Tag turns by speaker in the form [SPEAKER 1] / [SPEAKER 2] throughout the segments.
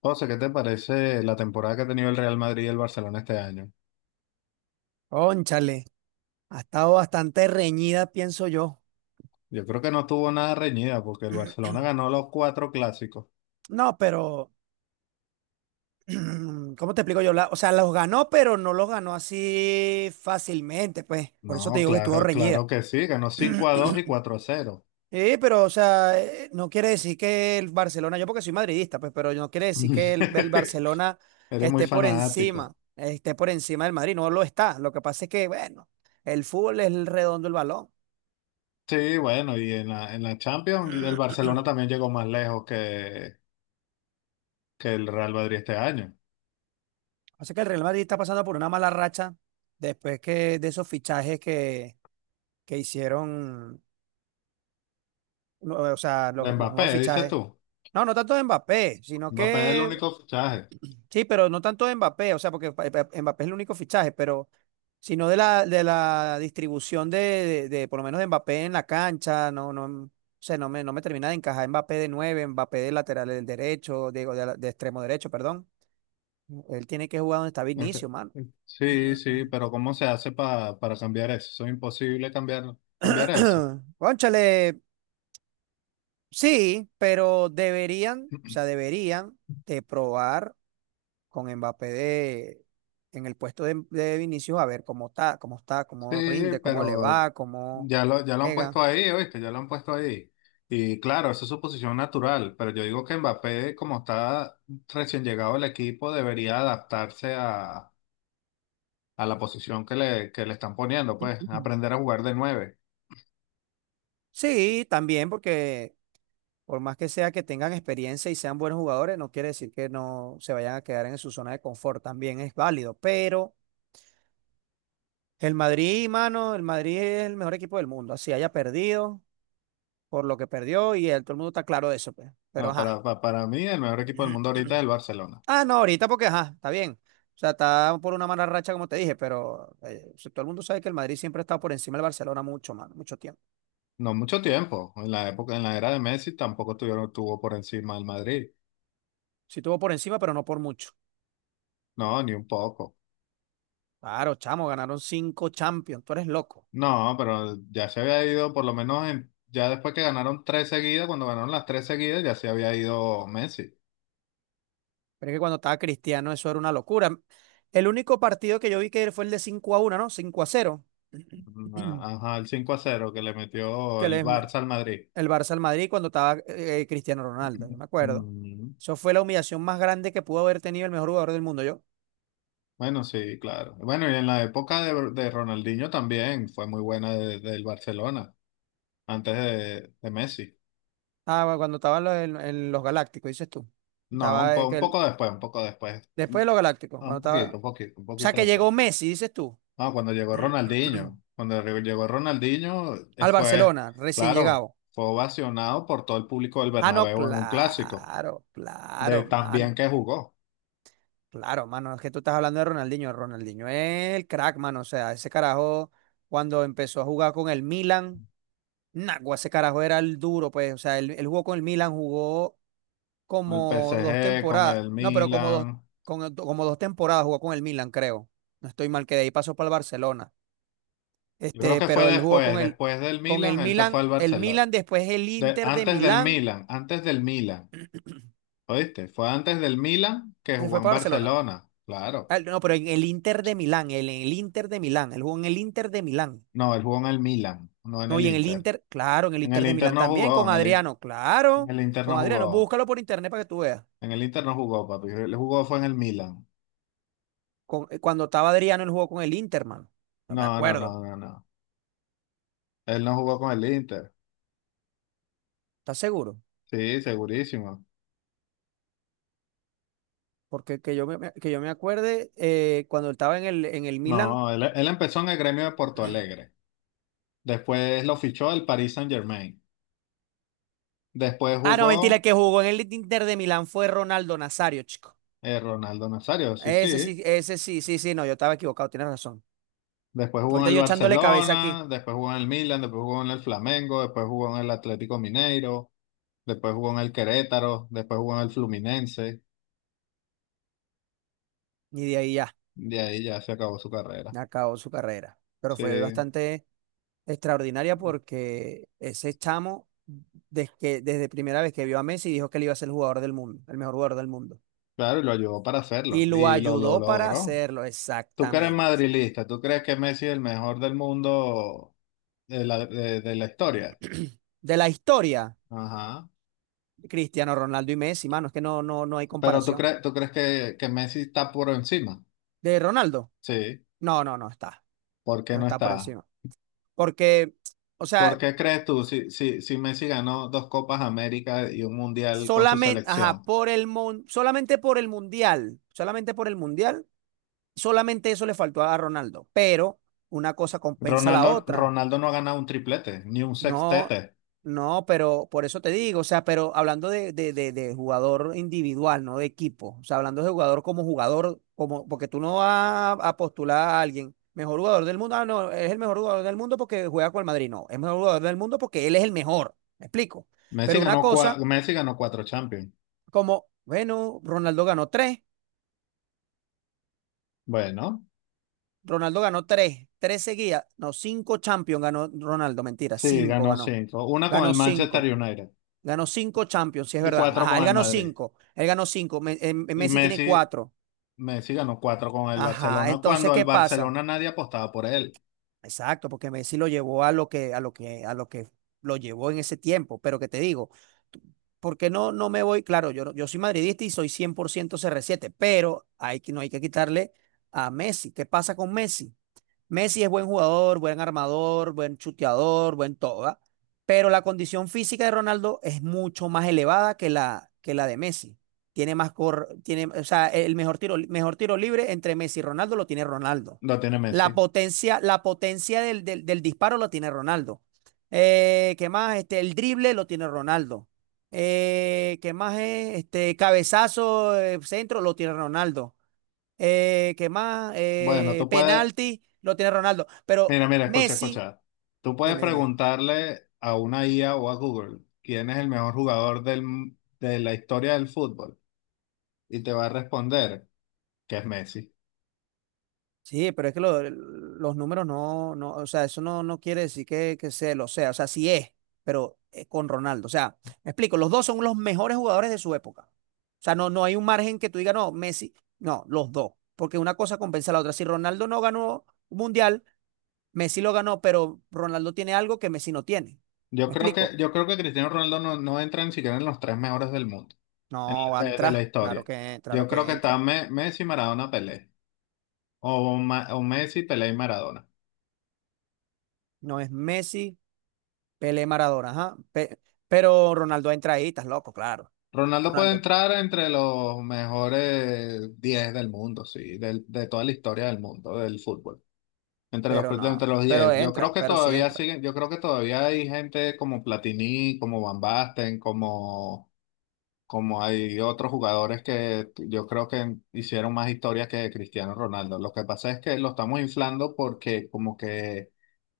[SPEAKER 1] José, ¿qué te parece la temporada que ha tenido el Real Madrid y el Barcelona este año?
[SPEAKER 2] Cónchale, ha estado bastante reñida, pienso yo.
[SPEAKER 1] Yo creo que no estuvo nada reñida porque el Barcelona ganó los cuatro clásicos.
[SPEAKER 2] No, pero, ¿cómo te explico yo? O sea, los ganó, pero no los ganó así fácilmente, pues. Por eso te
[SPEAKER 1] No,
[SPEAKER 2] digo que estuvo
[SPEAKER 1] claro, claro
[SPEAKER 2] reñida.
[SPEAKER 1] que sí, ganó 5-2 y 4-0.
[SPEAKER 2] Sí, pero, o sea, no quiere decir que el Barcelona, yo porque soy madridista, pues, pero no quiere decir que el Barcelona
[SPEAKER 1] Eres muy
[SPEAKER 2] esté por encima,
[SPEAKER 1] fanático.
[SPEAKER 2] del Madrid, no lo está. Lo que pasa es que, bueno, el fútbol es el redondo el balón.
[SPEAKER 1] Sí, bueno, y en la Champions el Barcelona también llegó más lejos que el Real Madrid este año.
[SPEAKER 2] O sea que el Real Madrid está pasando por una mala racha después que de esos fichajes que hicieron, no, o sea,
[SPEAKER 1] De
[SPEAKER 2] los nuevos
[SPEAKER 1] Mbappé, dices
[SPEAKER 2] fichajes.
[SPEAKER 1] tú.
[SPEAKER 2] No, no tanto de Mbappé, sino
[SPEAKER 1] Mbappé es el
[SPEAKER 2] que
[SPEAKER 1] único fichaje.
[SPEAKER 2] sí, pero no tanto de Mbappé, o sea, porque Mbappé es el único fichaje, pero sino de la distribución por lo menos de Mbappé en la cancha, o sea, no me termina de encajar Mbappé de nueve, Mbappé de lateral del derecho, digo, de extremo derecho, perdón. Él tiene que jugar donde está
[SPEAKER 1] Este-
[SPEAKER 2] Vinicio, mano.
[SPEAKER 1] Sí, sí, pero ¿cómo se hace para cambiar eso? Eso es imposible cambiar, cambiar eso.
[SPEAKER 2] Cónchale, sí, pero deberían, o sea, deberían de probar con Mbappé de, en el puesto de Vinicius, a ver cómo está, cómo
[SPEAKER 1] Sí,
[SPEAKER 2] rinde, cómo le
[SPEAKER 1] pero
[SPEAKER 2] va, cómo
[SPEAKER 1] ya lo han puesto
[SPEAKER 2] pega.
[SPEAKER 1] ahí, ¿oíste? Ya lo han puesto ahí. Y claro, esa es su posición natural, pero yo digo que Mbappé, como está recién llegado al equipo, debería adaptarse a la posición que le están poniendo, pues,
[SPEAKER 2] Ujú.
[SPEAKER 1] aprender a jugar de nueve.
[SPEAKER 2] Sí, también porque por más que sea que tengan experiencia y sean buenos jugadores, no quiere decir que no se vayan a quedar en su zona de confort, también es válido, pero el Madrid, mano, el Madrid es el mejor equipo del mundo, así haya perdido, por lo que perdió y el, todo el mundo está claro de eso, pues. Pero
[SPEAKER 1] No,
[SPEAKER 2] ajá.
[SPEAKER 1] para mí, el mejor equipo del mundo ahorita es el Barcelona.
[SPEAKER 2] Ah, no, ahorita porque ajá, está bien. O sea, está por una mala racha, como te dije, pero si todo el mundo sabe que el Madrid siempre ha estado por encima del Barcelona mucho, más, mucho tiempo.
[SPEAKER 1] No mucho tiempo, en la era de Messi tampoco tuvo por encima el Madrid.
[SPEAKER 2] Sí estuvo por encima, pero no por mucho.
[SPEAKER 1] No, ni un poco.
[SPEAKER 2] Claro, chamo, ganaron cinco Champions, tú eres loco.
[SPEAKER 1] No, pero ya se había ido, por lo menos ya después que ganaron tres seguidas, cuando ganaron las tres seguidas, ya se había ido Messi.
[SPEAKER 2] Pero es que cuando estaba Cristiano eso era una locura. El único partido que yo vi que fue el de 5-1, ¿no? 5-0.
[SPEAKER 1] Ah, ajá, el 5-0 que le metió
[SPEAKER 2] Que
[SPEAKER 1] el
[SPEAKER 2] les,
[SPEAKER 1] Barça al Madrid.
[SPEAKER 2] el Barça al Madrid cuando estaba Cristiano Ronaldo, yo me acuerdo.
[SPEAKER 1] Mm.
[SPEAKER 2] Eso fue la humillación más grande que pudo haber tenido el mejor jugador del mundo, yo.
[SPEAKER 1] Bueno, sí, claro. Bueno, y en la época de Ronaldinho también fue muy buena del Barcelona, antes de Messi.
[SPEAKER 2] Ah, bueno, cuando estaba en los Galácticos, dices tú.
[SPEAKER 1] No,
[SPEAKER 2] Estaba
[SPEAKER 1] un poco después, un poco después.
[SPEAKER 2] después de los Galácticos, cuando
[SPEAKER 1] Un
[SPEAKER 2] estaba.
[SPEAKER 1] poquito,
[SPEAKER 2] O
[SPEAKER 1] un poquito, un
[SPEAKER 2] sea,
[SPEAKER 1] poquito
[SPEAKER 2] que
[SPEAKER 1] después.
[SPEAKER 2] llegó Messi, dices tú.
[SPEAKER 1] No, cuando llegó Ronaldinho,
[SPEAKER 2] Al
[SPEAKER 1] fue,
[SPEAKER 2] Barcelona, recién
[SPEAKER 1] claro,
[SPEAKER 2] llegado.
[SPEAKER 1] fue ovacionado por todo el público del
[SPEAKER 2] Ah, no,
[SPEAKER 1] Bernabéu en un clásico,
[SPEAKER 2] claro,
[SPEAKER 1] de
[SPEAKER 2] claro,
[SPEAKER 1] tan bien
[SPEAKER 2] mano.
[SPEAKER 1] que jugó,
[SPEAKER 2] Claro, mano. Es que tú estás hablando de Ronaldinho. Ronaldinho es el crack, mano. O sea, ese carajo, cuando empezó a jugar con el Milan. Nagua, ese carajo era el duro, pues. O sea, él jugó con el Milan, jugó
[SPEAKER 1] con el
[SPEAKER 2] como dos
[SPEAKER 1] PSG, con
[SPEAKER 2] temporadas.
[SPEAKER 1] el
[SPEAKER 2] No, pero como dos,
[SPEAKER 1] Milan.
[SPEAKER 2] como dos temporadas jugó con el Milan, creo. No estoy mal, que de ahí pasó para el Barcelona.
[SPEAKER 1] Yo creo
[SPEAKER 2] Este,
[SPEAKER 1] que fue
[SPEAKER 2] pero él jugó con el,
[SPEAKER 1] después del
[SPEAKER 2] con
[SPEAKER 1] Milan,
[SPEAKER 2] el
[SPEAKER 1] él se fue
[SPEAKER 2] Milan,
[SPEAKER 1] al Barcelona.
[SPEAKER 2] Después el Inter de
[SPEAKER 1] Antes del
[SPEAKER 2] Milán,
[SPEAKER 1] Milan, antes del Milan, ¿oíste? Fue antes del Milan que
[SPEAKER 2] se fue
[SPEAKER 1] jugó en
[SPEAKER 2] para Barcelona.
[SPEAKER 1] Barcelona, claro.
[SPEAKER 2] Ah, no, pero en el Inter de Milán, él en el Inter de Milán, él jugó en el Inter de Milán.
[SPEAKER 1] No, él jugó en el Milan, no en
[SPEAKER 2] No,
[SPEAKER 1] el
[SPEAKER 2] y en el
[SPEAKER 1] Inter.
[SPEAKER 2] Inter, claro, en el
[SPEAKER 1] En el
[SPEAKER 2] Inter de
[SPEAKER 1] Inter
[SPEAKER 2] Milán
[SPEAKER 1] no
[SPEAKER 2] también,
[SPEAKER 1] jugó,
[SPEAKER 2] con
[SPEAKER 1] en el,
[SPEAKER 2] Adriano,
[SPEAKER 1] en
[SPEAKER 2] claro,
[SPEAKER 1] el Inter no
[SPEAKER 2] con Adriano,
[SPEAKER 1] jugó.
[SPEAKER 2] búscalo por internet para que tú veas.
[SPEAKER 1] En el Inter no jugó, papi. Él jugó fue en el Milan.
[SPEAKER 2] Cuando estaba Adriano, él jugó con el Inter, mano. No me
[SPEAKER 1] No, no,
[SPEAKER 2] acuerdo.
[SPEAKER 1] no, no, no. Él no jugó con el Inter.
[SPEAKER 2] ¿Estás seguro?
[SPEAKER 1] Sí, segurísimo.
[SPEAKER 2] Porque que yo me acuerde, cuando él estaba en el Milan.
[SPEAKER 1] No, él empezó en el Gremio de Porto Alegre. Después lo fichó el Paris Saint-Germain. Después
[SPEAKER 2] Ah, no, mentira, el
[SPEAKER 1] jugó
[SPEAKER 2] que jugó en el Inter de Milán fue Ronaldo Nazario, chico.
[SPEAKER 1] Ronaldo Nazario, sí, sí.
[SPEAKER 2] Ese sí, sí, sí, no, yo estaba equivocado, tienes razón.
[SPEAKER 1] Después jugó en
[SPEAKER 2] Ahorita
[SPEAKER 1] el
[SPEAKER 2] yo echándole cabeza aquí,
[SPEAKER 1] Barcelona, después jugó en el Milan, después jugó en el Flamengo, después jugó en el Atlético Mineiro, después jugó en el Querétaro, después jugó en el Fluminense.
[SPEAKER 2] y de ahí ya,
[SPEAKER 1] De ahí ya se acabó su carrera.
[SPEAKER 2] acabó su carrera. Pero fue
[SPEAKER 1] Sí.
[SPEAKER 2] bastante extraordinaria porque ese chamo, desde primera vez que vio a Messi, dijo que él iba a ser el jugador del mundo, el mejor jugador del mundo.
[SPEAKER 1] Claro, y lo ayudó para hacerlo
[SPEAKER 2] Y lo
[SPEAKER 1] y lo
[SPEAKER 2] ayudó para
[SPEAKER 1] logró.
[SPEAKER 2] hacerlo,
[SPEAKER 1] ¿Tú que eres
[SPEAKER 2] exactamente.
[SPEAKER 1] madrilista? ¿Tú crees que Messi es el mejor del mundo de la historia?
[SPEAKER 2] De la historia,
[SPEAKER 1] Ajá.
[SPEAKER 2] Cristiano Ronaldo y Messi, mano, es que no hay
[SPEAKER 1] Pero tú
[SPEAKER 2] comparación.
[SPEAKER 1] crees, tú crees que Messi está por encima.
[SPEAKER 2] De Ronaldo,
[SPEAKER 1] Sí.
[SPEAKER 2] no, no, no está,
[SPEAKER 1] ¿Por qué
[SPEAKER 2] no
[SPEAKER 1] no
[SPEAKER 2] está por
[SPEAKER 1] está?
[SPEAKER 2] encima. Porque, o
[SPEAKER 1] ¿Por
[SPEAKER 2] sea,
[SPEAKER 1] qué crees tú si Messi ganó dos Copas América y un Mundial con su
[SPEAKER 2] solamente, ajá,
[SPEAKER 1] selección?
[SPEAKER 2] por el solamente por el mundial, solamente eso le faltó a Ronaldo. Pero una cosa compensa la
[SPEAKER 1] Ronaldo,
[SPEAKER 2] otra.
[SPEAKER 1] Ronaldo no ha ganado un triplete ni un
[SPEAKER 2] No,
[SPEAKER 1] sextete.
[SPEAKER 2] no, pero por eso te digo, o sea, pero hablando de jugador individual, no de equipo, o sea, hablando de jugador, como, porque tú no vas a postular a alguien, mejor jugador del mundo, ah, no, es el mejor jugador del mundo porque juega con el Madrid, no, es mejor jugador del mundo porque él es el mejor, me explico. Pero una cosa,
[SPEAKER 1] Messi ganó cuatro Champions.
[SPEAKER 2] como, bueno,
[SPEAKER 1] Bueno,
[SPEAKER 2] Ronaldo ganó tres, tres seguidas, no, cinco Champions ganó Ronaldo, mentira,
[SPEAKER 1] sí,
[SPEAKER 2] cinco
[SPEAKER 1] ganó
[SPEAKER 2] ganó,
[SPEAKER 1] cinco. Una con el
[SPEAKER 2] ganó
[SPEAKER 1] Manchester
[SPEAKER 2] cinco.
[SPEAKER 1] United.
[SPEAKER 2] Ganó cinco Champions, sí es
[SPEAKER 1] Y
[SPEAKER 2] verdad.
[SPEAKER 1] cuatro
[SPEAKER 2] Ajá, él
[SPEAKER 1] con el
[SPEAKER 2] ganó
[SPEAKER 1] Madrid.
[SPEAKER 2] cinco. Él ganó cinco.
[SPEAKER 1] Y
[SPEAKER 2] Messi tiene
[SPEAKER 1] Messi,
[SPEAKER 2] cuatro.
[SPEAKER 1] Messi ganó cuatro con el
[SPEAKER 2] Ajá.
[SPEAKER 1] Barcelona
[SPEAKER 2] Entonces,
[SPEAKER 1] cuando el
[SPEAKER 2] ¿qué pasa?
[SPEAKER 1] Barcelona nadie apostaba por él.
[SPEAKER 2] Exacto, porque Messi lo llevó a lo que, a lo que, a lo que lo llevó en ese tiempo. Pero que te digo, tú- ¿por qué no, no me voy? Claro, yo, yo soy madridista y soy 100% CR7, pero hay que, no hay que quitarle a Messi. ¿Qué pasa con Messi? Messi es buen jugador, buen armador, buen chuteador, buen todo, ¿verdad? Pero la condición física de Ronaldo es mucho más elevada que la de Messi. Tiene, o sea, el mejor tiro libre entre Messi y Ronaldo lo tiene Ronaldo.
[SPEAKER 1] Lo tiene
[SPEAKER 2] La
[SPEAKER 1] Messi.
[SPEAKER 2] potencia, la potencia del disparo lo tiene Ronaldo. ¿Qué más? Este, el drible lo tiene Ronaldo. ¿Qué más es? Este, cabezazo, centro lo tiene Ronaldo. ¿Qué más?
[SPEAKER 1] Bueno,
[SPEAKER 2] Penalti, lo tiene Ronaldo. Pero
[SPEAKER 1] mira, mira, escucha,
[SPEAKER 2] Messi,
[SPEAKER 1] escucha. Tú puedes
[SPEAKER 2] dime, dime.
[SPEAKER 1] preguntarle a una IA o a Google quién es el mejor jugador de la historia del fútbol y te va a responder que es Messi.
[SPEAKER 2] Sí, pero es que los números no, no, o sea, eso no, no quiere decir que se lo sea. O sea, sí es, pero es con Ronaldo. O sea, me explico, los dos son los mejores jugadores de su época. O sea, no, no hay un margen que tú digas, no, Messi, no, los dos. Porque una cosa compensa a la otra. Si Ronaldo no ganó un mundial, Messi lo ganó, pero Ronaldo tiene algo que Messi no tiene.
[SPEAKER 1] Yo
[SPEAKER 2] ¿Me
[SPEAKER 1] creo que,
[SPEAKER 2] explico?
[SPEAKER 1] yo creo que Cristiano Ronaldo no entra ni siquiera en los tres mejores del mundo, en
[SPEAKER 2] No,
[SPEAKER 1] la-
[SPEAKER 2] va a
[SPEAKER 1] de, de la
[SPEAKER 2] entrar. Claro
[SPEAKER 1] historia.
[SPEAKER 2] que, claro
[SPEAKER 1] Yo creo
[SPEAKER 2] que
[SPEAKER 1] que está
[SPEAKER 2] entra.
[SPEAKER 1] Messi, Maradona, Pelé. O Messi, Pelé y Maradona.
[SPEAKER 2] No es Messi, Pelé, Maradona, ajá. Pero Ronaldo entra ahí, estás loco, claro.
[SPEAKER 1] Ronaldo puede
[SPEAKER 2] Ronaldo entra.
[SPEAKER 1] entrar entre los mejores 10 del mundo, sí, de toda la historia del mundo, del fútbol. Entre los,
[SPEAKER 2] Pero no,
[SPEAKER 1] entre los
[SPEAKER 2] pero
[SPEAKER 1] 10.
[SPEAKER 2] entra, pero sí entra.
[SPEAKER 1] Yo creo que todavía hay gente como Platini, como Van Basten, como hay otros jugadores que yo creo que hicieron más historia que Cristiano Ronaldo. Lo que pasa es que lo estamos inflando porque como que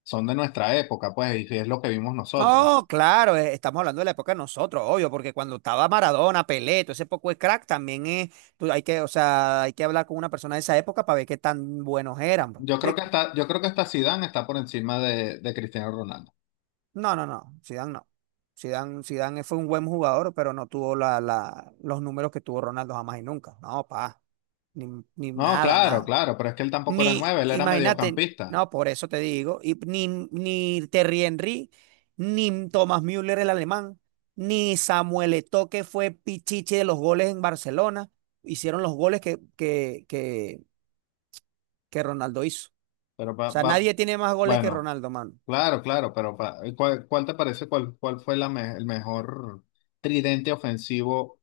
[SPEAKER 1] son de nuestra época, pues, y es lo que vimos nosotros.
[SPEAKER 2] No, claro, estamos hablando de la época de nosotros, obvio, porque cuando estaba Maradona, Pelé, todo ese poco de crack, también es, hay que, o sea, hay que hablar con una persona de esa época para ver qué tan buenos eran, ¿me
[SPEAKER 1] Yo creo que
[SPEAKER 2] explico?
[SPEAKER 1] hasta, yo creo que hasta Zidane está por encima de Cristiano Ronaldo.
[SPEAKER 2] No, no, no, Zidane no. Zidane fue un buen jugador, pero no tuvo los números que tuvo Ronaldo jamás y nunca. No, pa, ni, ni
[SPEAKER 1] No,
[SPEAKER 2] nada,
[SPEAKER 1] claro,
[SPEAKER 2] nada.
[SPEAKER 1] claro, pero es que él tampoco era nueve,
[SPEAKER 2] Ni,
[SPEAKER 1] él era
[SPEAKER 2] imagínate,
[SPEAKER 1] mediocampista.
[SPEAKER 2] no, por eso te digo, ni Thierry Henry, ni Thomas Müller el alemán, ni Samuel Eto'o que fue pichiche de los goles en Barcelona, hicieron los goles que Ronaldo hizo.
[SPEAKER 1] Pero
[SPEAKER 2] O
[SPEAKER 1] pa-
[SPEAKER 2] sea,
[SPEAKER 1] pa-
[SPEAKER 2] nadie tiene más goles que
[SPEAKER 1] bueno,
[SPEAKER 2] Ronaldo, mano.
[SPEAKER 1] claro, claro, pero ¿cuál te parece, cuál fue el mejor tridente ofensivo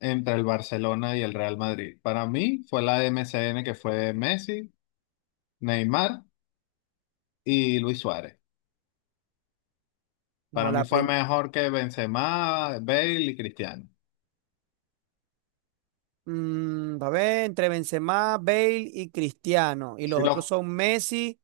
[SPEAKER 1] entre el Barcelona y el Real Madrid? Para mí fue la MCN que fue Messi, Neymar y Luis Suárez.
[SPEAKER 2] No,
[SPEAKER 1] Para mí fue mejor que Benzema, Bale y Cristiano.
[SPEAKER 2] A ver, entre Benzema, Bale y Cristiano, y
[SPEAKER 1] Sí,
[SPEAKER 2] los otros
[SPEAKER 1] los
[SPEAKER 2] son Messi.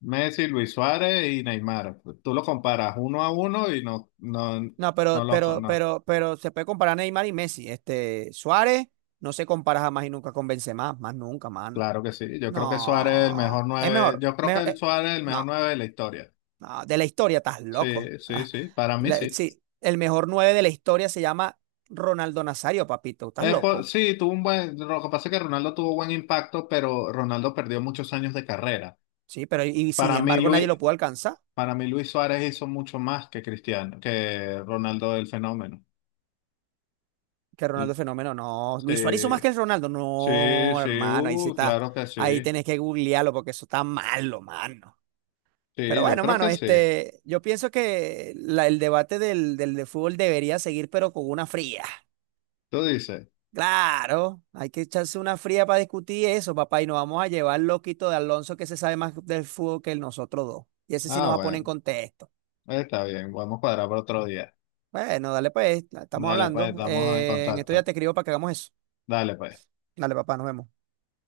[SPEAKER 1] Messi, Luis Suárez y Neymar. Tú lo comparas uno a uno y no, no,
[SPEAKER 2] No,
[SPEAKER 1] no
[SPEAKER 2] pero,
[SPEAKER 1] los
[SPEAKER 2] pero,
[SPEAKER 1] no.
[SPEAKER 2] pero, pero se puede comparar a Neymar y Messi. Este, Suárez no se compara jamás y nunca con Benzema, más nunca, mano.
[SPEAKER 1] Claro que sí. Yo creo que Suárez es el mejor
[SPEAKER 2] No, es
[SPEAKER 1] nueve.
[SPEAKER 2] mejor.
[SPEAKER 1] Yo creo que
[SPEAKER 2] mejor,
[SPEAKER 1] el Suárez es el mejor
[SPEAKER 2] no,
[SPEAKER 1] nueve de la historia.
[SPEAKER 2] no, de la historia, estás loco.
[SPEAKER 1] Sí, sí, sí. Para mí sí.
[SPEAKER 2] Sí, el mejor nueve de la historia se llama Ronaldo Nazario, papito, estás loco.
[SPEAKER 1] Sí, tuvo un buen. Lo que pasa es que Ronaldo tuvo buen impacto, pero Ronaldo perdió muchos años de carrera.
[SPEAKER 2] Sí, pero y sin
[SPEAKER 1] Para mí,
[SPEAKER 2] embargo nadie lo
[SPEAKER 1] Luis,
[SPEAKER 2] pudo alcanzar.
[SPEAKER 1] para mí, Luis Suárez hizo mucho más que Cristiano, que Ronaldo el fenómeno.
[SPEAKER 2] Que Ronaldo
[SPEAKER 1] L-
[SPEAKER 2] es fenómeno, no. Luis Suárez hizo más que
[SPEAKER 1] Sí,
[SPEAKER 2] el Ronaldo,
[SPEAKER 1] sí,
[SPEAKER 2] no,
[SPEAKER 1] sí.
[SPEAKER 2] hermano, ahí sí está.
[SPEAKER 1] Claro que sí.
[SPEAKER 2] Ahí tenés que googlearlo porque eso está malo, mano. Pero
[SPEAKER 1] Sí, yo
[SPEAKER 2] bueno,
[SPEAKER 1] creo
[SPEAKER 2] mano,
[SPEAKER 1] que sí.
[SPEAKER 2] este, yo pienso que el debate del de fútbol debería seguir, pero con una fría.
[SPEAKER 1] Tú dices.
[SPEAKER 2] Claro, hay que echarse una fría para discutir eso, papá, y nos vamos a llevar al loquito de Alonso que se sabe más del fútbol que nosotros dos. Y ese sí nos
[SPEAKER 1] Ah,
[SPEAKER 2] va a poner en
[SPEAKER 1] bueno.
[SPEAKER 2] contexto.
[SPEAKER 1] Está bien. Vamos a cuadrar para otro día.
[SPEAKER 2] Bueno, dale pues, estamos
[SPEAKER 1] Dale, pues,
[SPEAKER 2] hablando.
[SPEAKER 1] estamos en
[SPEAKER 2] En esto ya
[SPEAKER 1] contacto.
[SPEAKER 2] te escribo para que hagamos eso.
[SPEAKER 1] Dale, pues.
[SPEAKER 2] Dale, papá, nos vemos.